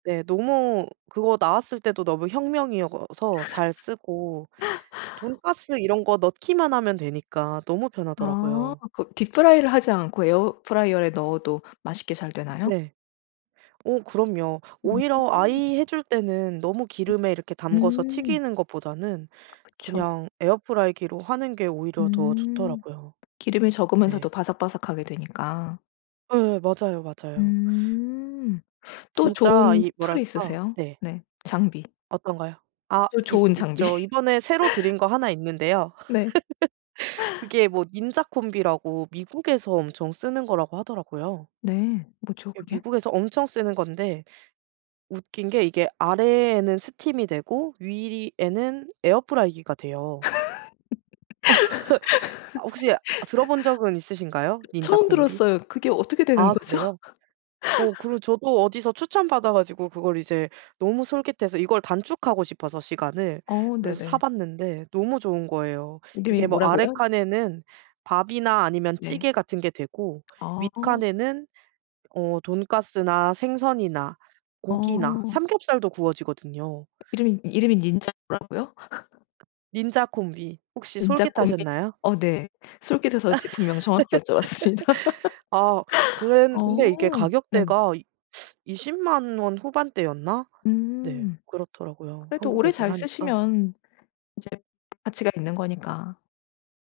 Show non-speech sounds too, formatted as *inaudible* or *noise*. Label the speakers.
Speaker 1: 네. 너무 그거 나왔을 때도 너무 혁명이어서 잘 쓰고
Speaker 2: *laughs*
Speaker 1: 돈까스 이런 거 넣기만 하면 되니까 너무
Speaker 2: 아.
Speaker 1: 편하더라고요.
Speaker 2: 그 Deep Fry를 하지 않고 에어프라이어에 넣어도 맛있게 잘 되나요?
Speaker 1: 네. 어 그럼요.
Speaker 2: 음.
Speaker 1: 오히려 아이 해 줄 때는 너무 기름에 이렇게 담가서
Speaker 2: 음.
Speaker 1: 튀기는 것보다는
Speaker 2: 그쵸.
Speaker 1: 그냥 에어프라이기로 하는 게 오히려 더
Speaker 2: 음.
Speaker 1: 좋더라고요.
Speaker 2: 기름이 적으면서도
Speaker 1: 네.
Speaker 2: 바삭바삭하게 되니까.
Speaker 1: 예예. 맞아요, 맞아요.
Speaker 2: 음. 또
Speaker 1: 진짜
Speaker 2: 좋은
Speaker 1: 이
Speaker 2: 툴이
Speaker 1: 뭐랄까
Speaker 2: 있으세요?
Speaker 1: 네.
Speaker 2: 네. 장비.
Speaker 1: 어떤 거요? 아
Speaker 2: 또
Speaker 1: 있
Speaker 2: 좋은 장비.
Speaker 1: 있죠. 이번에 새로 들인 거 하나 있는데요.
Speaker 2: 네.
Speaker 1: *laughs* 그게 뭐 Ninja Combi라고 미국에서 엄청 쓰는 거라고 하더라고요.
Speaker 2: 네. 뭐죠
Speaker 1: 예
Speaker 2: 그게?
Speaker 1: 미국에서 엄청 쓰는 건데 웃긴 게 이게 아래에는 스팀이 되고 위에는 에어프라이기가
Speaker 2: *laughs*
Speaker 1: 돼요.
Speaker 2: 그
Speaker 1: *laughs* 혹시 들어본 적은 있으신가요? Ninja
Speaker 2: 처음
Speaker 1: Combi?
Speaker 2: 들었어요. 그게 어떻게 되는
Speaker 1: 아
Speaker 2: 거죠?
Speaker 1: 그래요? 어 그리고
Speaker 2: *laughs*
Speaker 1: 저도 어디서 추천받아 가지고 그걸 이제 너무 솔깃해서 이걸 단축하고 싶어서 시간을
Speaker 2: 어.
Speaker 1: 그래서
Speaker 2: 네네.
Speaker 1: 사봤는데 너무 좋은 거예요.
Speaker 2: 이름이
Speaker 1: 그게 뭐 아래
Speaker 2: 뭐라고요?
Speaker 1: 칸에는 밥이나 아니면
Speaker 2: 네.
Speaker 1: 찌개 같은 게 되고
Speaker 2: 아.
Speaker 1: 윗칸에는 어 돈까스나 생선이나 고기나
Speaker 2: 어.
Speaker 1: 삼겹살도 구워지거든요.
Speaker 2: 이름이, 이름이 Ninja라고요? *laughs*
Speaker 1: Ninja Combi. 혹시
Speaker 2: Ninja Combi.
Speaker 1: 솔깃하셨나요?
Speaker 2: 어 네. 솔깃해서 제품명 정확히 여쭤봤습니다.
Speaker 1: *laughs* 아.
Speaker 2: *laughs*
Speaker 1: 그랜 근데 이게
Speaker 2: 어. 네.
Speaker 1: 가격대가 200,000 원 후반대였나? 네.
Speaker 2: 음.
Speaker 1: 그렇더라고요.
Speaker 2: 그래도 오래
Speaker 1: 한국에서
Speaker 2: 잘
Speaker 1: 사니까.
Speaker 2: 쓰시면 인제 가치가 있는 거니까.